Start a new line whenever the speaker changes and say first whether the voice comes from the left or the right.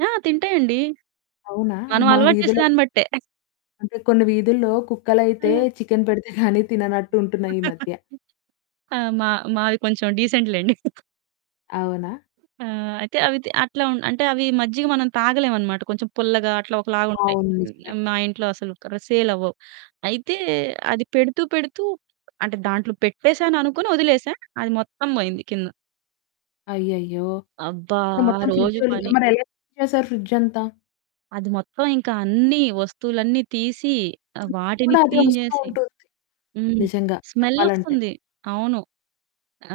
right: ఆ! తింటాయండి.
left: అవునా!
right: మనం
left: మా
right: అలవాటు
left: వీధిలో
right: చేసేదాన్ని బట్టే.
left: అంటే, కొన్ని వీధుల్లో
right: ఆ!
left: కుక్కలైతే చికెను పెడితే గానీ తిననట్టుంటున్నయి ఈ మధ్య.
right: ఆ! మా మాది కొంచెం డీసెంట్ లేండి.
left: అవునా?
right: ఆ! అయితే, అవితే అట్లా ఉండు అంటే అవి మజ్జిగ మనం తాగలేమనమాట. కొంచెం పుల్లగా, అట్లా ఒకలా ఉంటయి.
left: అవును. నిజమే.
right: హ్మ్. మా ఇంట్లో అసలుకా సేలవ్వవు. అయితే, అది పెడుతూ పెడుతూ అంటే దాంట్లో పెట్టేశాననుకోని ఒదిలేశా. అది మొత్తం బోయింది కింద.
left: అయ్యయ్యో!
right: అబ్బా!
left: అంటే,
right: ఆ
left: మొత్తం
right: రోజు
left: ఫ్రిడ్జోలి
right: పని
left: మరెలా క్లీన్ చేశారు ఫ్రిడ్జ్ అంతా?
right: అది మొత్తం. ఇంకా అన్నీ వస్తువులన్నీ తీసి, ఆహ్,
left: చుట్టు
right: వాటిని
left: కూడా అదే
right: క్లీన్
left: ఒస్తూ
right: జేసి,
left: ఉంటుంది.
right: హ్మ్.
left: నిజంగా!
right: స్మెల్
left: చెప్పాలంటే.
right: ఒస్తంది. అవును.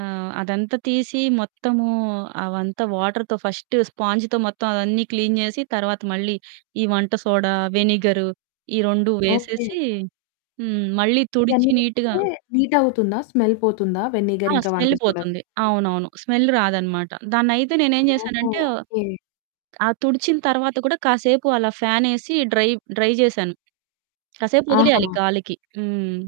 right: ఆహ్, అదంతా తీసి మొత్తము అవంతా వాటర్‌తో ఫస్ట్ స్పాంజ్‌తో మొత్తం అవన్నీ క్లీన్ జేసి తర్వాత మళ్ళీ ఈ వంట సోడా, వెనిగరు ఈ 2
left: ఓకే.
right: వేసేసి హ్మ్, మళ్ళీ తుడిచి
left: ఇయన్నీ
right: నీట్‌గా
left: వేస్తే నీట్ అవుతుందా? స్మెల్ పోతుందా?
right: ఆ!
left: వెనిగర్ ఇంకా వంట
right: స్మెల్
left: సోడా
right: పోతుంది.
left: వేస్తే?
right: అవునవును. స్మెల్ రాదనమాట. దాన్నైతే నేనేం
left: ఓహో!
right: జేశానంటే,
left: ఓకే.
right: ఆహ్, తుడిచిన తర్వాత కూడా కాసేపు అలా ఫ్యానేసి డ్రై, డ్రై జేశాను. కాసేపు ఒదిలేయాలి
left: ఆహా!
right: గాలికి. హ్మ్.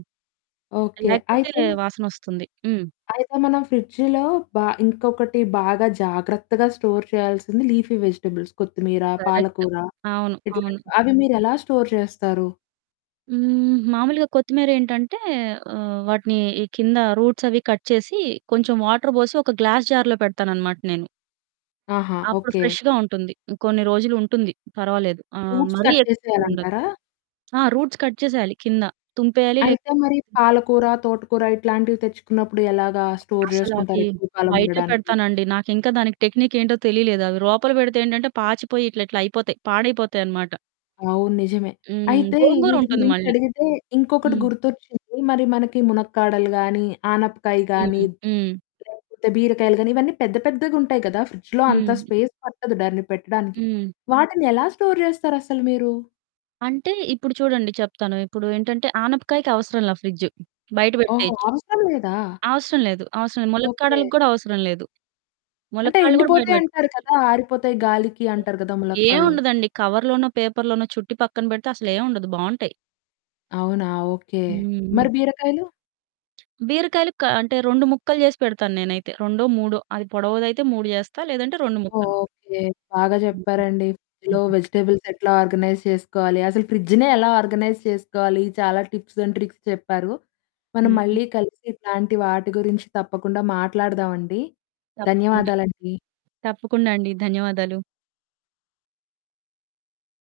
left: ఓకే.
right: లేకపోతే
left: అయితే...
right: వాసనొస్తుంది. హ్మ్.
left: అయితే, మనం ఫ్రిడ్జు‌లో బా ఇంకొకటి బాగా జాగ్రత్తగా స్టోర్ చేయాల్సింది, లీఫీ వెజిటబుల్స్. కొత్తిమీర,
right: కరెక్ట్.
left: పాలకూర,
right: అవును. అవును.
left: ఇట్లాంటివి. అవి మీరెలా స్టోర్ చేస్తారు?
right: హ్మ్, మామూలుగా కొత్తిమీరేంటంటే ఆహ్, వాటిని ఈ కింద రూట్స్ అవి కట్ చేసి కొంచెం వాటర్ బోసి ఒక గ్లాస్ జార్‌లో పెడతాననమాట నేను.
left: ఆహా!
right: అప్పుడు
left: ఓకే.
right: ఫ్రెష్‌గా ఉంటుంది. కొన్ని రోజులు ఉంటుంది. పర్వాలేదు. ఆ!
left: రూట్స్
right: మరీ
left: కట్
right: ఎక్కువుండదు.
left: చేసేయాలంటారా?
right: ఆ! రూట్స్ కట్ చేసేయాలి కింద తుంపేయాలి. లేక
left: అయితే, మరి పాలకూర, తోటకూర ఇట్లాంటివి తెచ్చుకున్నప్పుడు, ఎలాగా స్టోర్ జేసుకుంటారు
right: అసలవి
left: ఎక్కువ కాలం
right: బయటే
left: ఉండడానికి?
right: పెడతానండి. నాకింకా దానికి టెక్నిక్ ఏంటో తెలియలేదు. అవి లోపల పెడితే ఏంటంటే పాచిపోయి ఇట్లి‌ట్లా అయిపోతాయి. పాడైపోతాయనమాట.
left: అవును. నిజమే.
right: హ్మ్.
left: అయితే, వీటి
right: గోంగూరుంటుంది
left: గురించి
right: మళ్ళీ.
left: అడిగితే ఇంకొకటి
right: హ్మ్.
left: గుర్తొచ్చింది. మరి మనకి మునక్కాడలు గాని, ఆనపకాయ గాని,
right: హ్మ్. హ్మ్.
left: లేకపోతే బీరకాయలు గాని, ఇవన్నీ పెద్ద పెద్దగుంటాయి కదా! ఫ్రిడ్జులో అంత
right: హ్మ్.
left: స్పేస్ పట్టదు దాన్ని పెట్టడానికి.
right: హ్మ్.
left: వాటిని ఎలా స్టోర్ జేస్తారసలు మీరు?
right: అంటే, ఇప్పుడు చూడండి చెప్తాను. ఇప్పుడు ఏంటంటే ఆనపకాయకి అవసరంలా ఫ్రి‌డ్జు. బయట
left: ఓహో!
right: బెట్టేయొచ్చు.
left: అవసరం లేదా?
right: అవసరం లేదు. అవసరం లేదు.
left: ఓకే.
right: ములక్కాడలకు గూడా అవసరం లేదు.
left: అంటే,
right: ములక్కాళ్ళు గూడా బయట
left: ఎండిపోతాయంటారు
right: బెట్టుకోవచ్చు.
left: కదా! ఆరిపోతాయి గాలికి అంటారు గదా! ములక్కాళ్ళు.
right: ఏవుండదండి. కవర్ లోనో, పేపర్ లోనో చుట్టి పక్కన బెడితే అసలేం ఉండదు బావుంటయి.
left: అవునా! ఓకే. మరి
right: హుహు.
left: బీరకాయలు?
right: బీరకాయలు? క అంటే, 2 ముక్కలు జేసి పెడతాను నేనైతే. రొండో, మూడో అది పొడవుదయితే 3 జేస్తా. లేదంటే, 2 ముక్కలు.
left: ఓకే. బాగా
right: హుహు.
left: జెప్పారండి. ఫ్రిడ్జు‌లో
right: హుహు.
left: వెజిటబుల్స్ ఎట్లా ఆర్గనైజ్ చేసుకోవాలి? అసలు ఫ్రిడ్జునే ఎలా ఆర్గనైజ్ చేసుకోవాలి? చాలా టిప్స్ అండ్ ట్రిక్స్ చెప్పారు. మనం
right: హుహు.
left: మళ్ళీ కలిసి ఇట్లాంటి వాటి గురించి తప్పకుండా మాట్లాడుదామండి.
right: తప్పకుండా!
left: ధన్యవాదాలండి.
right: తప్పకుండా అండి. ధన్యవాదాలు.